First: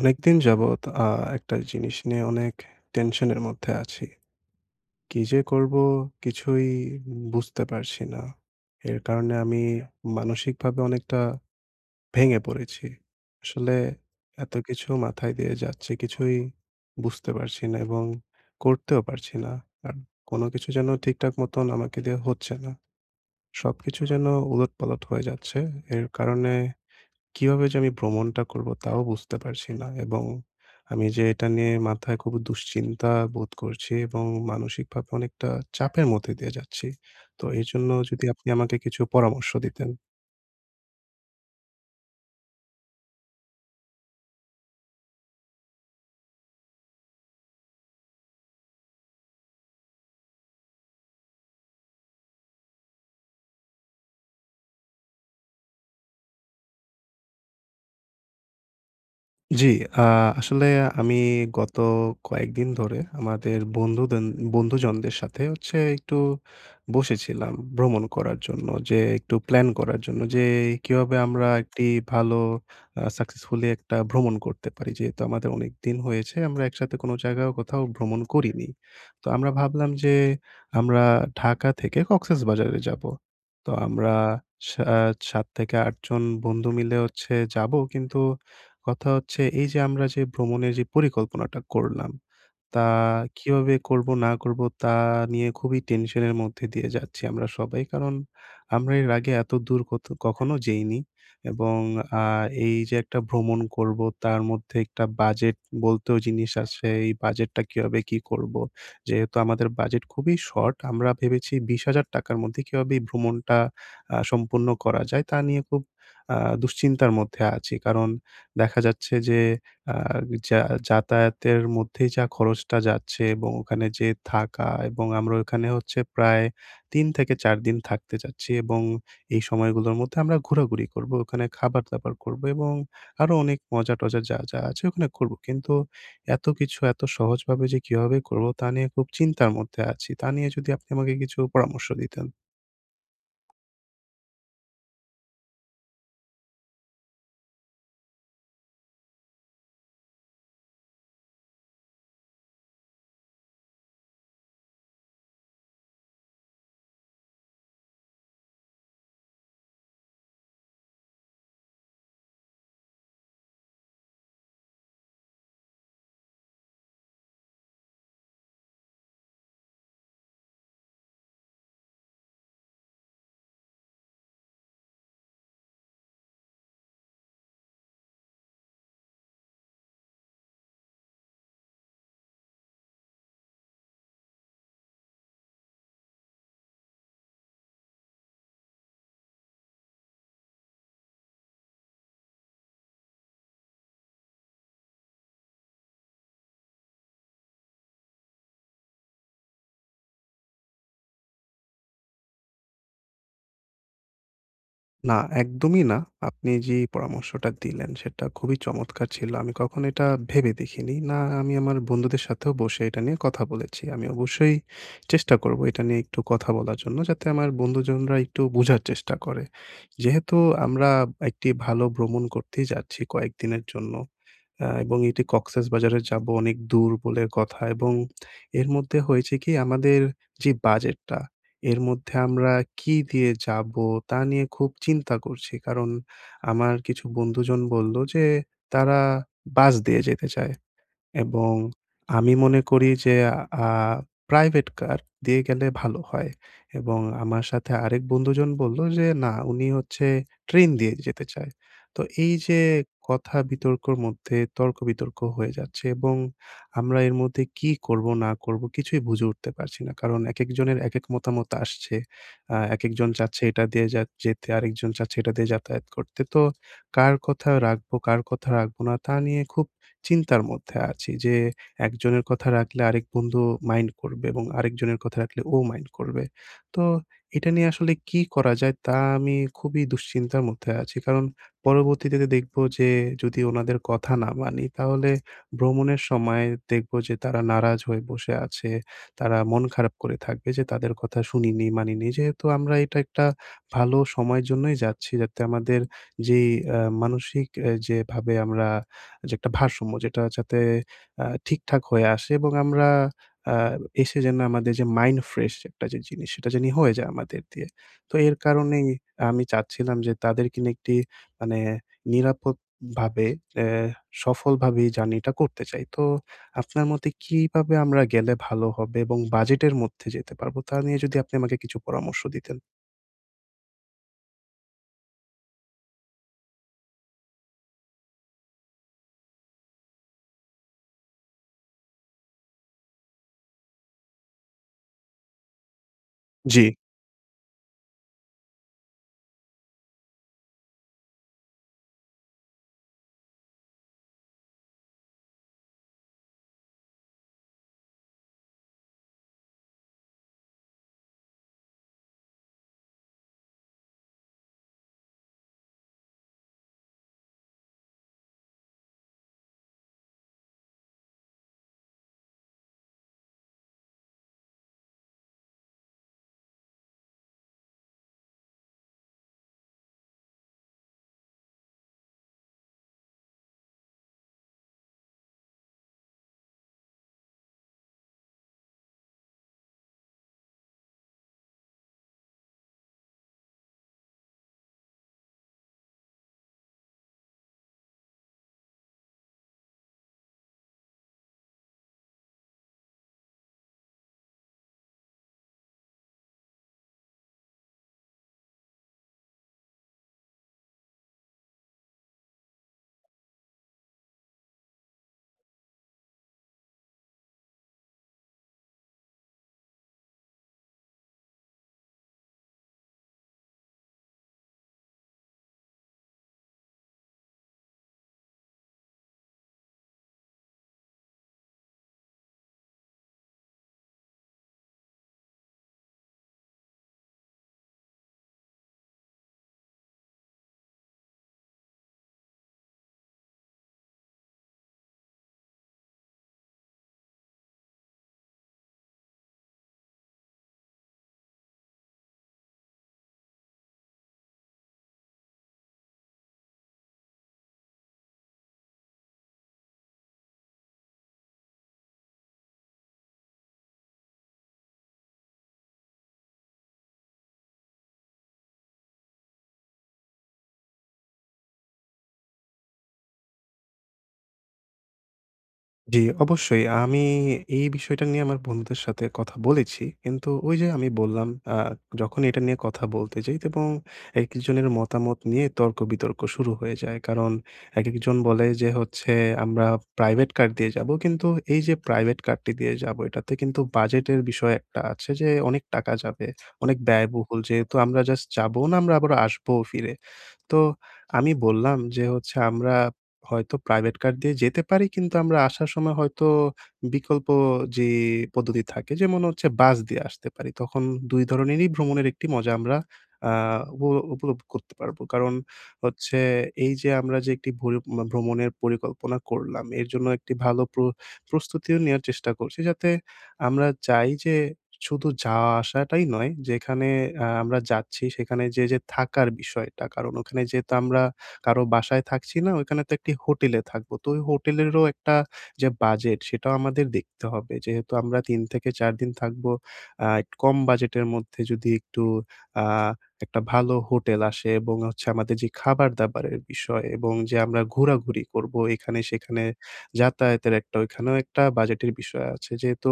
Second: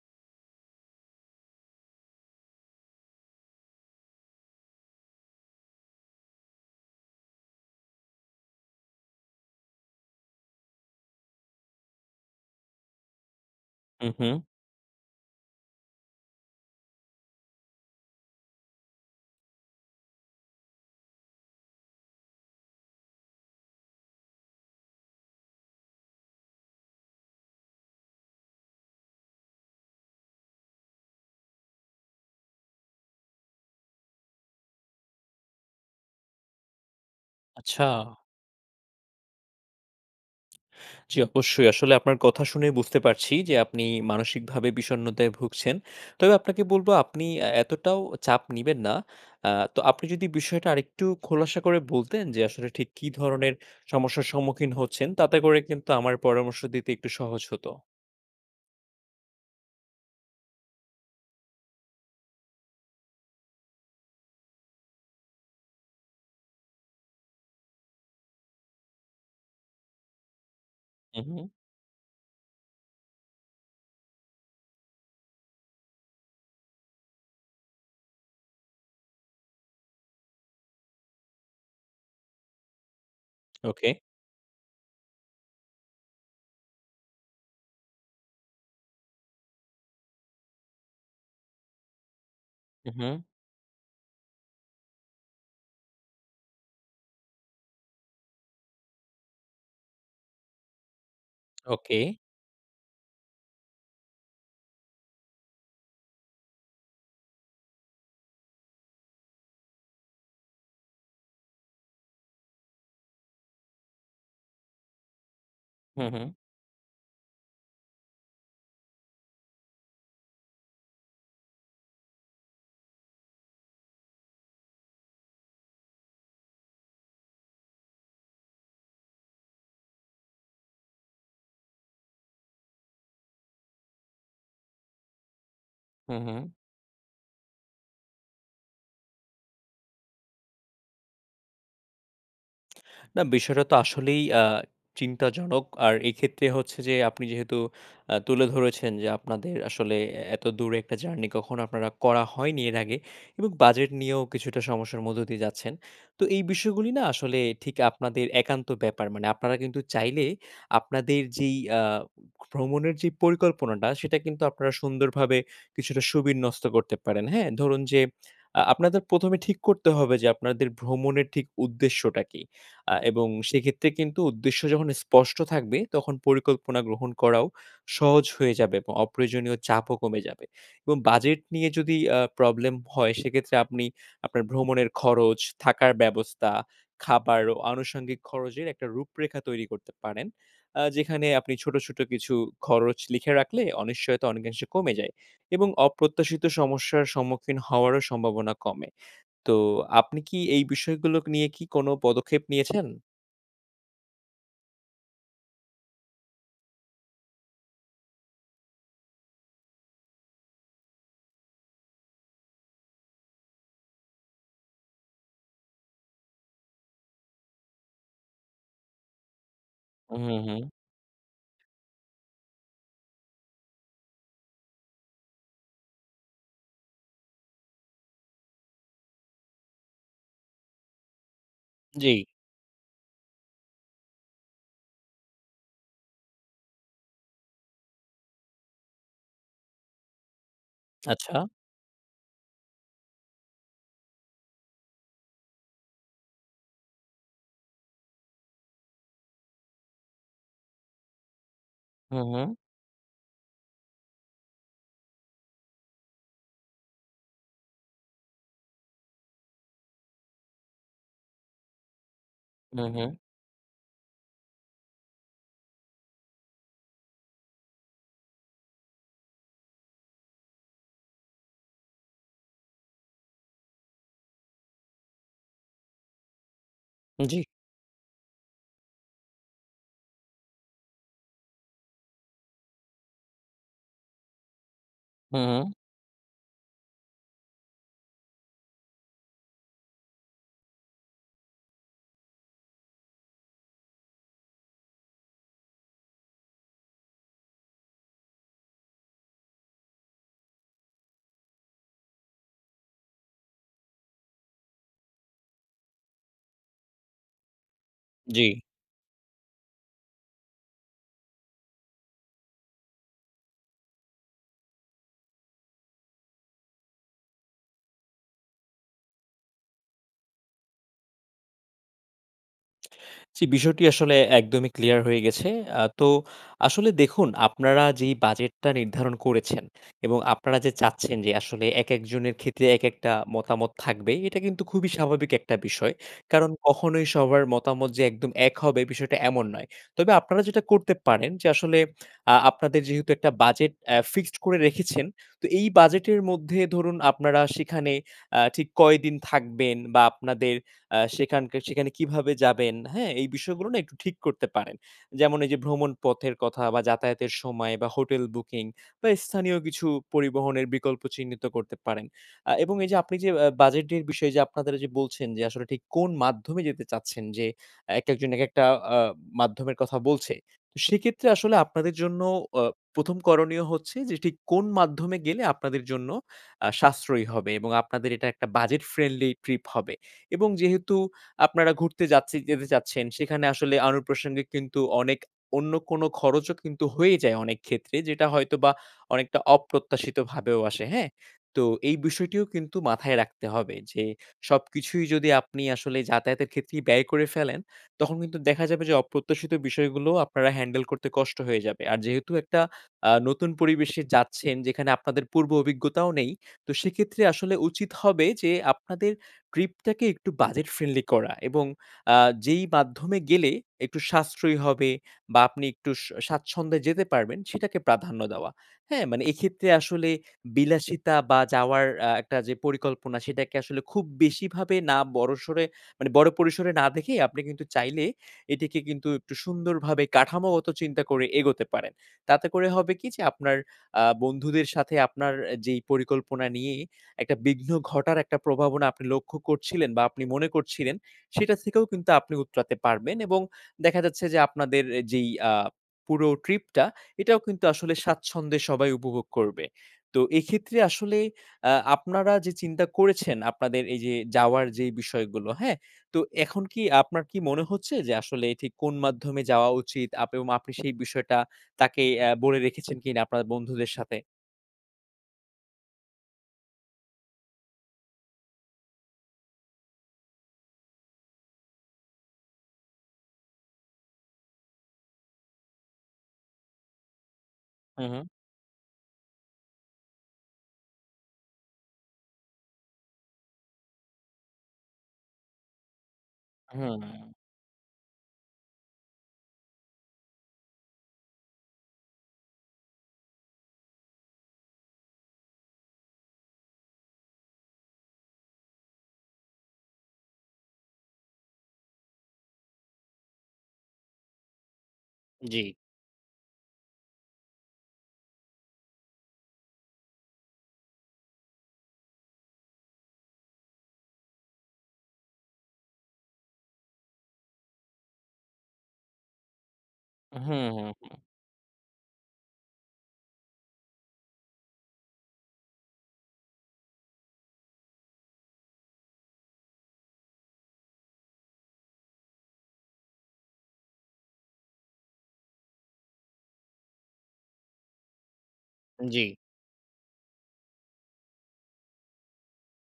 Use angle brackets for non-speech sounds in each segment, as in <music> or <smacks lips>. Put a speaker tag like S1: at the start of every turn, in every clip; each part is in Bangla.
S1: অনেক দিন যাবৎ আ একটা জিনিস নিয়ে অনেক টেনশনের মধ্যে আছি। কী যে করবো কিছুই উম বুঝতে পারছি না। এর কারণে আমি মানসিকভাবে অনেকটা ভেঙে পড়েছি। আসলে
S2: হু, হুম।
S1: এত কিছু মাথায় দিয়ে যাচ্ছে কিছুই বুঝতে পারছি না এবং করতেও পারছি না। আর কোনো কিছু যেন ঠিকঠাক মতন আমাকে দিয়ে হচ্ছে না, সবকিছু যেন উলট-পালট হয়ে যাচ্ছে এর কারণে কিভাবে যে আমি ভ্রমণটা করবো তাও বুঝতে পারছি না এবং আমি যে এটা নিয়ে মাথায় খুব দুশ্চিন্তা বোধ করছি এবং মানসিকভাবে অনেকটা চাপের মধ্যে দিয়ে যাচ্ছি। তো এজন্য
S2: আচ্ছা।
S1: যদি আপনি আমাকে কিছু পরামর্শ দিতেন।
S2: জি অবশ্যই। আসলে আপনার কথা শুনেই বুঝতে পারছি যে আপনি মানসিকভাবে বিষণ্ণতায় ভুগছেন। তবে আপনাকে বলব আপনি আ এতটাও চাপ নিবেন না। আ তো আপনি যদি বিষয়টা আরেকটু খোলাসা করে বলতেন যে আসলে ঠিক কি ধরনের সমস্যার সম্মুখীন হচ্ছেন তাতে করে কিন্তু আমার পরামর্শ দিতে একটু সহজ হত।
S1: জি, আ আসলে আমি গত কয়েকদিন ধরে আমাদের বন্ধুদেন বন্ধুজনদের সাথে হচ্ছে একটু বসেছিলাম ভ্রমণ করার জন্য, যে একটু প্ল্যান করার জন্য যে এ কিভাবে
S2: হু,
S1: আমরা
S2: হু।
S1: একটি ভালো আ সাকসেসফুলি একটা ভ্রমণ করতে পারি। যেহেতু আমাদের অনেকদিন হয়েছে আমরা একসাথে কোনো জায়গায়ও কোথাও ভ্রমণ করিনি। তো আমরা ভাবলাম যে আমরা ঢাকা থেকে কক্সেসবাজারে যাবো। তো
S2: ওকে।
S1: আমরা স্যা ৭ থেকে ৮ জন বন্ধু মিলে হচ্ছে যাবো কিন্তু কথা হচ্ছে এই যে আমরা যে ভ্রমণের যে পরিকল্পনাটা করলাম। তা
S2: হু, হুম।
S1: কীভাবে করবো না করবো তা নিয়ে খুবই টেনশনের মধ্যে দিয়ে যাচ্ছি আমরা সবাই। কারণ আমরা এর আগে এতদূর কোথ কখনো যেইনি এবং
S2: ওকে।
S1: আ এই যে একটা ভ্রমণ করবো তার মধ্যে একটা বাজেট বলতেও জিনিস আসে, এই বাজেটটা কীভাবে কি করবো যেহেতু আমাদের বাজেট খুবই শর্ট আমরা ভেবেছি ৳২০,০০০ র মধ্যে কীভাবে এই ভ্রমণটা আ সম্পূর্ণ করা যায় তা নিয়ে খুব
S2: হু, হু।
S1: আ দুশ্চিন্তার মধ্যে আছি। কারণ দেখা যাচ্ছে যে আ যা যাতায়াতের মধ্যেই যা খরচটা যাচ্ছে এবং ওখানে যেয়ে থাকা এবং আমরা ওখানে হচ্ছে প্রায় ৩ থেকে ৪ দিন থাকতে চাচ্ছি এবং এই সময়গুলোর মধ্যে আমরা ঘোরাঘুরি করবো, ওখানে খাবার-দাবার করবো এবং আরও অনেক মজা-টজা যা, যা আছে ওখানে করবো। কিন্তু
S2: হু,
S1: এত
S2: হু।
S1: কিছু এত সহজভাবে যে কীভাবে করবো তা নিয়ে খুব চিন্তার মধ্যে আছি। তা নিয়ে যদি আপনি আমাকে কিছু পরামর্শ দিতেন।
S2: না বিষয়টাতো আসলেই আ চিন্তাজনক আর এক্ষেত্রে হচ্ছে যে আপনি যেহেতু আ তুলে ধরেছেন যে আপনাদের আসলে এ এত দূরে একটা জার্নি কখনো আপনারা করা হয়নি এর আগে এবং বাজেট নিয়েও কিছুটা সমস্যার মধ্য দিয়ে যাচ্ছেন। তো এই বিষয়গুলি না আসলে ঠিক আপনাদের একান্ত ব্যাপার মানে আপনারা কিন্তু চাইলে আপনাদের যেই আ ভ্রমণের যে পরিকল্পনাটা সেটা কিন্তু আপনারা সুন্দরভাবে কিছুটা সুবিন্যস্ত করতে পারেন। হ্যাঁ? ধরুন যে <smacks lips> আ আপনাদের ১ম এ ঠিক করতে হবে যে আপনাদের ভ্রমণের ঠিক উদ্দেশ্যটা কি? আ এবং সেক্ষেত্রে কিন্তু উদ্দেশ্য যখন স্পষ্ট থাকবে তখন পরিকল্পনা গ্রহণ করাও সহজ হয়ে যাবে এবং অপ্রয়োজনীয় চাপও কমে যাবে এবং বাজেট নিয়ে যদি আ প্রবলেম হয় সেক্ষেত্রে আপনি আপনার ভ্রমণের খরচ, থাকার ব্যবস্থা, খাবার ও আনুষঙ্গিক খরচের একটা রূপরেখা তৈরি করতে পারেন। আ যেখানে আপনি ছোট, ছোট কিছু খরচ লিখে রাখলে অনিশ্চয়ত অনেকাংশে কমে যায়। এবং অপ্রত্যাশিত সমস্যার সম্মুখীন হওয়ারও সম্ভাবনা কমে। তো আপনি কি এই বিষয়গুলোক নিয়ে কি কোন পদক্ষেপ নিয়েছেন?
S1: না একদমই না। আপনি যে পরামর্শটা দিলেন সেটা খুবই চমৎকার ছিল। আমি কখনো এটা ভেবে দেখিনি। না, আমি আমার বন্ধুদের সাথেও বসে এটা নিয়ে কথা বলেছি। আমি অবশ্যই চেষ্টা করবো এটা নিয়ে একটু কথা বলার জন্য, যাতে আমার বন্ধুজনরা একটু বোঝার চেষ্টা করে।
S2: হুম,
S1: যেহেতু
S2: হুম, হুম।
S1: আমরা একটি ভালো ভ্রমণ করতেই যাচ্ছি কয়েকদিনের জন্য। আ এবং এটি 'কক্সসবাজারে' যাবো অনেক দূর বলে কথা, এবং এর মধ্যে হয়েছে কি আমাদের যে বাজেটটা এর মধ্যে
S2: জি।
S1: আমরা কী দিয়ে যাবো তা নিয়ে খুব চিন্তা করছি। কারণ আমার কিছু বন্ধুজন বলল যে ''তারা বাস দিয়ে যেতে চায়''
S2: আচ্ছা।
S1: এবং, আমি মনে করি যে আ 'প্রাইভেট কার' দিয়ে গেলে ভালো হয়, এবং আমার সাথে আরেক বন্ধুজন বলল যে না উনি হচ্ছে 'ট্রেন' দিয়ে যেতে চায় তো
S2: হুম,
S1: এই
S2: হুম।
S1: যে কথা বিতর্কের মধ্যে তর্ক-বিতর্ক হয়ে যাচ্ছে, এবং আমরা এর মধ্যে কি করবো না করবো কিছুই বুঝে উঠতে পারছি না। কারণ একেকজনের একেক মতামত আসছে। আ
S2: হুম,
S1: একেকজন
S2: হুম।
S1: চাচ্ছে এটা দিয়ে যাত যেতে আরেকজন চাচ্ছে এটা দিয়ে যাতায়াত করতে তো কার কথা রাখবো, কার কথা রাখবো না তা নিয়ে খুব চিন্তার মধ্যে আছি। যে একজনের কথা রাখলে আরেক বন্ধু মাইন্ড করবে, এবং আরেকজনের কথা রাখলে ও মাইন্ড করবে। তো
S2: জি।
S1: এটা নিয়ে আসলে কী করা যায় তা আমি খুবই দুশ্চিন্তার মধ্যে আছি, কারণ পরবর্তীতে দেখবো যে যদি ওনাদের কথা না মানি তাহলে
S2: হুম, হুম।
S1: ভ্রমণের সময় দেখবো যে তারা নারাজ হয়ে বসে আছে। তারা মন খারাপ করে থাকবে যে তাদের কথা শুনিনি-মানিনি যেহেতু আমরা এটা একটা ভালো সময়ের জন্যই যাচ্ছি, যাতে আমাদের যেই আ মানসিক আ যেভাবে আমরা যে একটা ভারসাম্য যেটা যাতে আ ঠিক-ঠাক হয়ে আসে এবং আমরা আ এসে যেন আমাদের যে 'মাইন্ড ফ্রেশ একটা যে জিনিস সেটা জানি হয়ে যায় আমাদের দিয়ে।' তো এর
S2: জি।
S1: কারণেই আমি চাচ্ছিলাম যে তাদেরকে নিয়ে একটি মানে নিরাপদভাবে অ্যা সফলভাবে এই জার্নি-টা করতে চাই। তো আপনার মতে কিভাবে আমরা গেলে ভালো হবে এবং বাজেটের মধ্যে যেতে পারবো? তা নিয়ে যদি আপনি আমাকে কিছু পরামর্শ দিতেন।
S2: জি, বিষয়টি আসলে একদমই ক্লিয়ার হয়ে গেছে। আ তো আসলে দেখুন আপনারা যেই বাজেটটা নির্ধারণ করেছেন, এবং আপনারা যে চাচ্ছেন যে আসলে একেকজনের ক্ষেত্রে, একেকটা মতামত থাকবেই, এটা কিন্তু খুবই স্বাভাবিক একটা বিষয়। কারণ
S1: জী।
S2: কখনোই সবার মতামত যে একদম এক হবে বিষয়টা এমন নয়। তবে আপনারা যেটা করতে পারেন যে আসলে আ আপনাদের যেহেতু একটা বাজেট অ্যা ফিক্সড করে রেখেছেন তো এই বাজেট এর মধ্যে ধরুন, আপনারা সেখানে আ ঠিক কয়দিন থাকবেন? বা, আপনাদের আ সেখানকার সেখানে কিভাবে যাবেন, হ্যাঁ? এই বিষয়গুলো না একটু ঠিক করতে পারেন। যেমন এই যে ভ্রমণ পথের কথা বা, যাতায়াতের সময় বা, hotel booking বা, স্থানীয় কিছু পরিবহনের বিকল্প চিহ্নিত করতে পারেন। আ এবং এই যে আপনি যে আ বাজেটের বিষয়ে যে আপনাদের বলছেন যে আসলে ঠিক কোন মাধ্যমে যেতে চাচ্ছেন, যে একেকজন একেকটা আ মাধ্যমের কথা বলছে। সেক্ষেত্রে আসলে আপনাদের জন্য আ প্রথম করণীয় হচ্ছে যে ঠিক কোন মাধ্যমে গেলে আপনাদের জন্য আ সাশ্রয়ী হবে। এবং আপনাদের এটা একটা budget friendly trip হবে। এবং যেহেতু আপনারা ঘুরতে যাচ্ছে যেতে চাচ্ছেন সেখানে আসলে অনুপ্রাশনংগিক কিন্তু অনেক অন্য কোন খরচও কিন্তু হয়েই যায় অনেক ক্ষেত্রে। যেটা হয়তোবা অনেকটা অপ্রত্যাশিতভাবেও আসে। হ্যাঁ? তো এই বিষয়টিও কিন্তু মাথায় রাখতে হবে, যে সবকিছুই যদি আপনি আসলে যাতায়াতের ক্ষেত্রেই ব্যয় করে ফেলেন, তখন কিন্তু দেখা যাবে যে অপ্রত্যাশিত বিষয়গুলো আপনারা হ্যান্ডেল করতে কষ্ট হয়ে যাবে। আর যেহেতু একটা আ নতুন পরিবেশে যাচ্ছেন, যেখানে আপনাদের পূর্ব অভিজ্ঞতাও নেই তো সেক্ষেত্রে আসলে উচিত হবে যে আপনাদের ট্রিপটাকে একটু বাজেট ফ্রেন্ডলি করা, এবং আ যেই মাধ্যমে গেলে একটু সাশ্রয়ী হবে বা, আপনি একটু স স্বাচ্ছন্দে যেতে পারবেন সেটাকে প্রাধান্য দেওয়া। হ্যাঁ? মানে এক্ষেত্রে আসলে বিলাসিতা বা, যাওয়ার আ একটা যে পরিকল্পনা সেটাকে আসলে খুব বেশিভাবে না বড় সরে মানে বড় পরিসরে না দেখেই আপনি কিন্তু চাইলে এটিকে কিন্তু একটু সুন্দরভাবে কাঠামোগত চিন্তা করে এগোতে পারেন। তাতে করে হবে কি যে আপনার আ বন্ধুদের সাথে আপনার যেই পরিকল্পনা নিয়ে একটা বিঘ্ন ঘটার একটা প্রভাবনা আপনি লক্ষ্য করছিলেন বা, আপনি মনে করছিলেন সেটা থেকেও কিন্তু আপনি উতঠতে পারবেন। এবং দেখা যাচ্ছে যে আপনাদের যেই আ পুরো ট্রিপ-টা এটাও কিন্তু আসলে স্বাচ্ছন্দে সবাই উপভোগ করবে। তো এক্ষেত্রে আসলে আ আপনারা যে চিন্তা করেছেন আপনাদের এই যে যাওয়ার যে বিষয়গুলো, হ্যাঁ? তো এখন কি আপনার কি মনে হচ্ছে যে আসলে এটি কোন মাধ্যমে যাওয়া উচিত? আপ ও আপনি সেই বিষয়টা তাকে অ্যা বলে রেখেছেন কিনা আপনার বন্ধুদের সাথে?
S1: জি, অবশ্যই আ আমি এই বিষয়টা নিয়ে আমার বন্ধুদের সাথে কথা বলেছি। কিন্তু ওইযে আমি বললাম আ যখন এটা নিয়ে কথা বলতে যাই এবং একজনের মতামত নিয়ে তর্কবিতর্ক শুরু হয়ে যায়। কারণ একেকজন
S2: উহু।
S1: বলে যে হচ্ছে আমরা প্রাইভেট কার দিয়ে যাবো, কিন্তু এইযে প্রাইভেট কারটি দিয়ে যাবো, এটাতে কিন্তু বাজেটের বিষয় একটা আছে যে অনেক টাকা যাবে, অনেক
S2: হুম।
S1: ব্যয়বহুল যেহেতু আমরা জাস্ট যাবো না, আমরা আবার আসবোও ফিরে। তো আমি বললাম যে হচ্ছে আমরা, হয়তো প্রাইভেট কার দিয়ে যেতে পারি কিন্তু আমরা আসার সময় হয়তো বিকল্প যে পদ্ধতি থাকে যেমন হচ্ছে বাস দিয়ে আসতে পারি। তখন ২ ধরণেরই ভ্রমণের একটি মজা আমরা আ উপ উপলব্ধ করতে পারবো। কারণ
S2: জি।
S1: হচ্ছে এইযে আমরা যে একটি ভরি ভ্রমণের পরিকল্পনা করলাম, এর জন্য একটি ভালো প্র প্রস্তুতিও নেওয়ার চেষ্টা করছি যাতে, আমরা চাই যে, শুধু যাওয়া আসাটাই নয় যেখানে আ আমরা যাচ্ছি সেখানে যে যে থাকার বিষয়টা কারণ ওখানে যেহেতু আমরা
S2: হুম।
S1: কারো বাসায় থাকছি না, ওইখানে তো একটি হোটেলে থাকবো, তো ওই হোটেলেরও একটা যে বাজেট সেটাও আমাদের দেখতে হবে যেহেতু আমরা ৩ থেকে ৪ দিন থাকবো, আ কম বাজেটের মধ্যে যদি একটু আ একটা ভালো হোটেল আসে এবং হচ্ছে আমাদের যে খাবার দাবারের বিষয় এবং যে আমরা ঘোরাঘুরি করবো এখানে
S2: জি।
S1: সেখানে, যাতায়াতের একটা ওইখানেও একটা বাজেটের বিষয় আছে যেহেতু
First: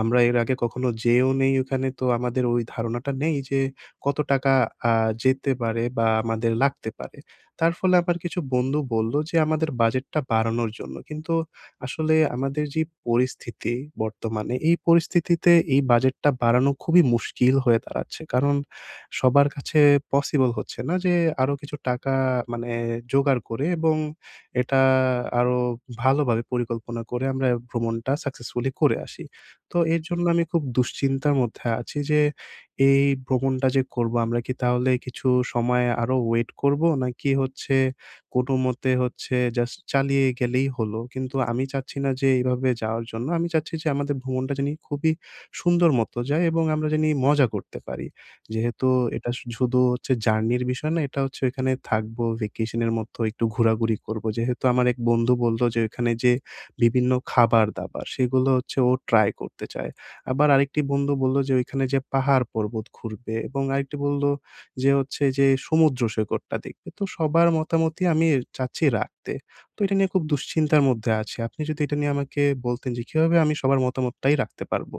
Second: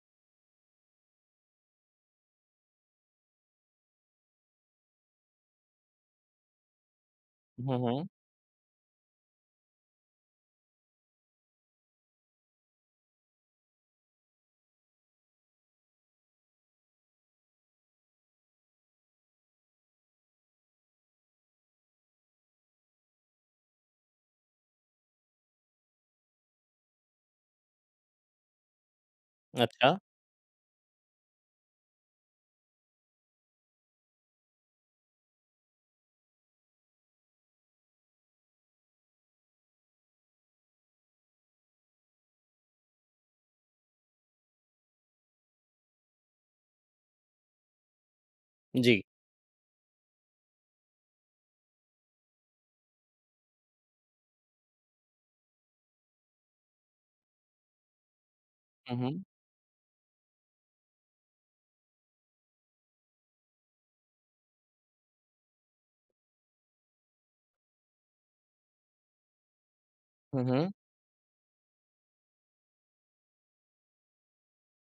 S1: আমরা এর আগে কখনো যেয়েও নেই ওখানে তো আমাদের ওই ধারণাটা নেই যে, কত টাকা আ যেতে পারে বা আমাদের লাগতে পারে। তার
S2: হু,
S1: ফলে
S2: হু।
S1: আমার কিছু বন্ধু বলল যে আমাদের বাজেটটা বাড়ানোর জন্য কিন্তু আসলে আমাদের যে পরিস্থিতি, বর্তমানে এই পরিস্থিতিতে এই বাজেটটা বাড়ানো খুবই মুশকিল হয়ে দাঁড়াচ্ছে কারণ সবার কাছে পসিবল হচ্ছে না যে আরো কিছু টাকা মানে জোগাড় করে এবং এটা আরো ভালোভাবে পরিকল্পনা করে আমরা ভ্রমণটা সাকসেসফুলি করে আসি। তো
S2: আচ্ছা।
S1: এর জন্য আমি খুব দুশ্চিন্তার মধ্যে আছি যে এই ভ্রমণটা যে করব আমরা কি তাহলে কিছু সময় আরো ওয়েট করবো? নাকি হচ্ছে কোন মতে হচ্ছে জাস্ট চালিয়ে গেলেই হলো। কিন্তু আমি চাচ্ছি না যে এইভাবে যাওয়ার জন্য। আমি চাচ্ছি যে আমাদের ভ্রমণটা জানি খুবই সুন্দর মত যায় এবং আমরা জানি মজা করতে পারি। যেহেতু
S2: জি।
S1: এটা শু শুধু হচ্ছে জার্নির বিষয় না, এটা হচ্ছে ওইখানে থাকবো ভ্যাকেশনের মতো একটু ঘোরাঘুরি করবো যেহেতু আমার এক বন্ধু বললো যে ওইখানে যে বিভিন্ন খাবারদাবার সেগুলো হচ্ছে ও
S2: উহু।
S1: ট্রাই করতে চায় আবার আরেকটি বন্ধু বললো যে ওইখানে যে পাহাড় পর্বত ঘুরবে এবং আরেকটি বললো যে হচ্ছে যে সমুদ্র সৈকতটা দেখবে, তো সবার মতামতই আমি চাচ্ছি রাখতে। তো এটা নিয়ে খুব
S2: হু, হু।
S1: দুশ্চিন্তার মধ্যে আছি, আপনি যদি এটা নিয়ে আমাকে বলতেন যে কীভাবে আমি সবার মতামতটাই রাখতে পারবো?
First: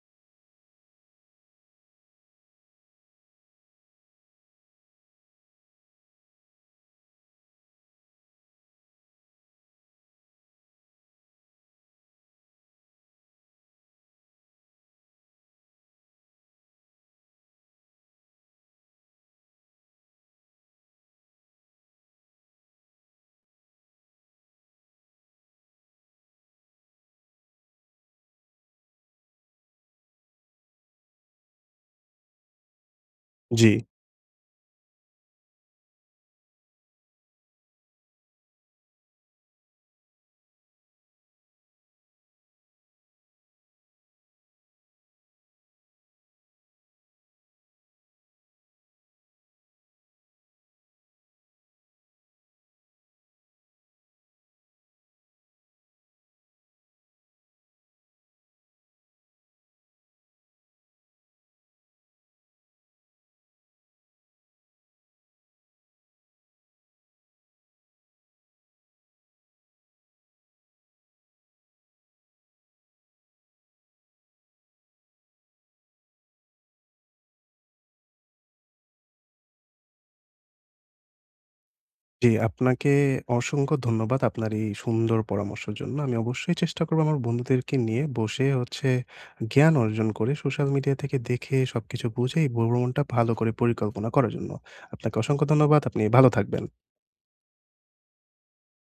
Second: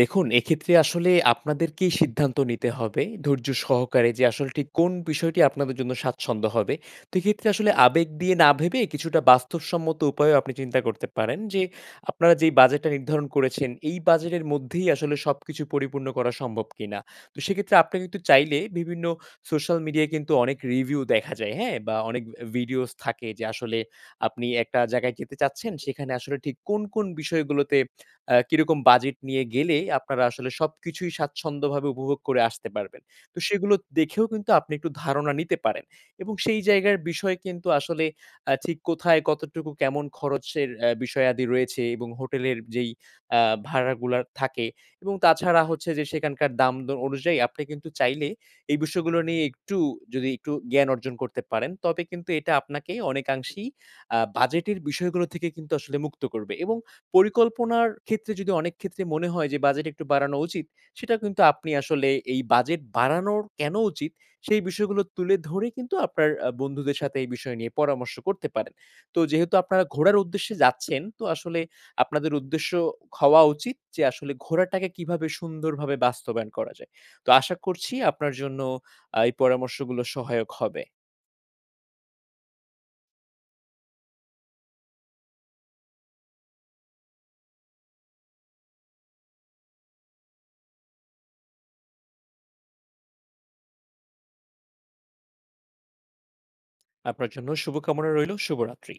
S2: দেখুন এক্ষেত্রে আসলে আপনাদেরকেই সিদ্ধান্ত নিতে হবে, ধৈর্য সহকারে যে আসলটি কোন বিষয়টি আপনাদের জন্য স্বাচ্ছন্দ্য হবে। তো এক্ষেত্রে আসলে আবেগ দিয়ে না ভেবে কিছুটা বাস্তবসম্মত উপায়ও আপনি চিন্তা করতে পারেন, যে আপনারা যেই বাজেটটা নির্ধারণ করেছেন, এই বাজেটের মধ্যেই আসলে সবকিছু পরিপূর্ণ করা সম্ভব কিনা। তো সেক্ষেত্রে আপনি কিন্তু চাইলে বিভিন্ন সোশ্যাল মিডিয়ায় কিন্তু অনেক রিভিউ দেখা যায়, হ্যাঁ? বা অনেক ভিডিওস থাকে যে আসলে আপনি একটা জায়গায় যেতে চাচ্ছেন, সেখানে আসলে ঠিক কোন, কোন বিষয়গুলোতে আ কিরকম বাজেট নিয়ে গেলে আপনারা আসলে সবকিছুই স্বাচ্ছন্দ্যভাবে উপভোগ করে আসতে পারবেন। তো সেগুলো
S1: জি।
S2: দেখেও কিন্তু আপনি একটু ধারণা নিতে পারেন। এবং সেই জায়গার বিষয় কিন্তু আসলে আ ঠিক কোথায়, কতটুকু, কেমন খরচের এ বিষয়াদি রয়েছে এবং হোটেলের যেই আ ভাড়াগুলা থাকে এবং তাছাড়া হচ্ছে যে সেখানকার দাম দ অনুযায়ী আপনি কিন্তু চাইলে, এই বিষয়গুলো নিয়ে একটু যদি একটু জ্ঞান অর্জন করতে পারেন তবে কিন্তু এটা আপনাকে অনেকাংশেই আ বাজেটের বিষয়গুলো থেকে কিন্তু আসলে মুক্ত করবে। এবং পরিকল্পনার ক্ষেত্রে যদি অনেক ক্ষেত্রে মনে হয় যে বাজেট একটু বাড়ানো উচিত, সেটা কিন্তু আপনি আসলে এই বাজেট বাড়ানো কেন উচিত? সেই বিষয়গুলো তুলে ধরে কিন্তু আপনার আ বন্ধুদের সাথে এই বিষয় নিয়ে পরামর্শ করতে পারেন। তো যেহেতু আপনারা ঘোরার উদ্দেশ্যে যাচ্ছেন, তো আসলে আপনাদের উদ্দেশ্য হওয়া উচিত যে, আসলে ঘোরাটাকে কিভাবে সুন্দরভাবে বাস্তবায়ন করা যায়। তো আশা করছি আপনার জন্য আ এই পরামর্শগুলো সহায়ক হবে।
S1: জি, আপনাকে অসংখ্য ধন্যবাদ, আপনার এই সুন্দর পরামর্শের জন্য। আমি অবশ্যই চেষ্টা করব আমার বন্ধুদেরকে নিয়ে বসে হচ্ছে, জ্ঞান অর্জন করে, সোশ্যাল মিডিয়া থেকে দেখে সবকিছু বুঝে ভ্র ভ্রমণটা ভালো করে পরিকল্পনা করার জন্য। আপনাকে অসংখ্য ধন্যবাদ। আপনি ভালো থাকবেন।
S2: আপনার জন্যও শুভ কামনা রইল। শুভরাত্রি।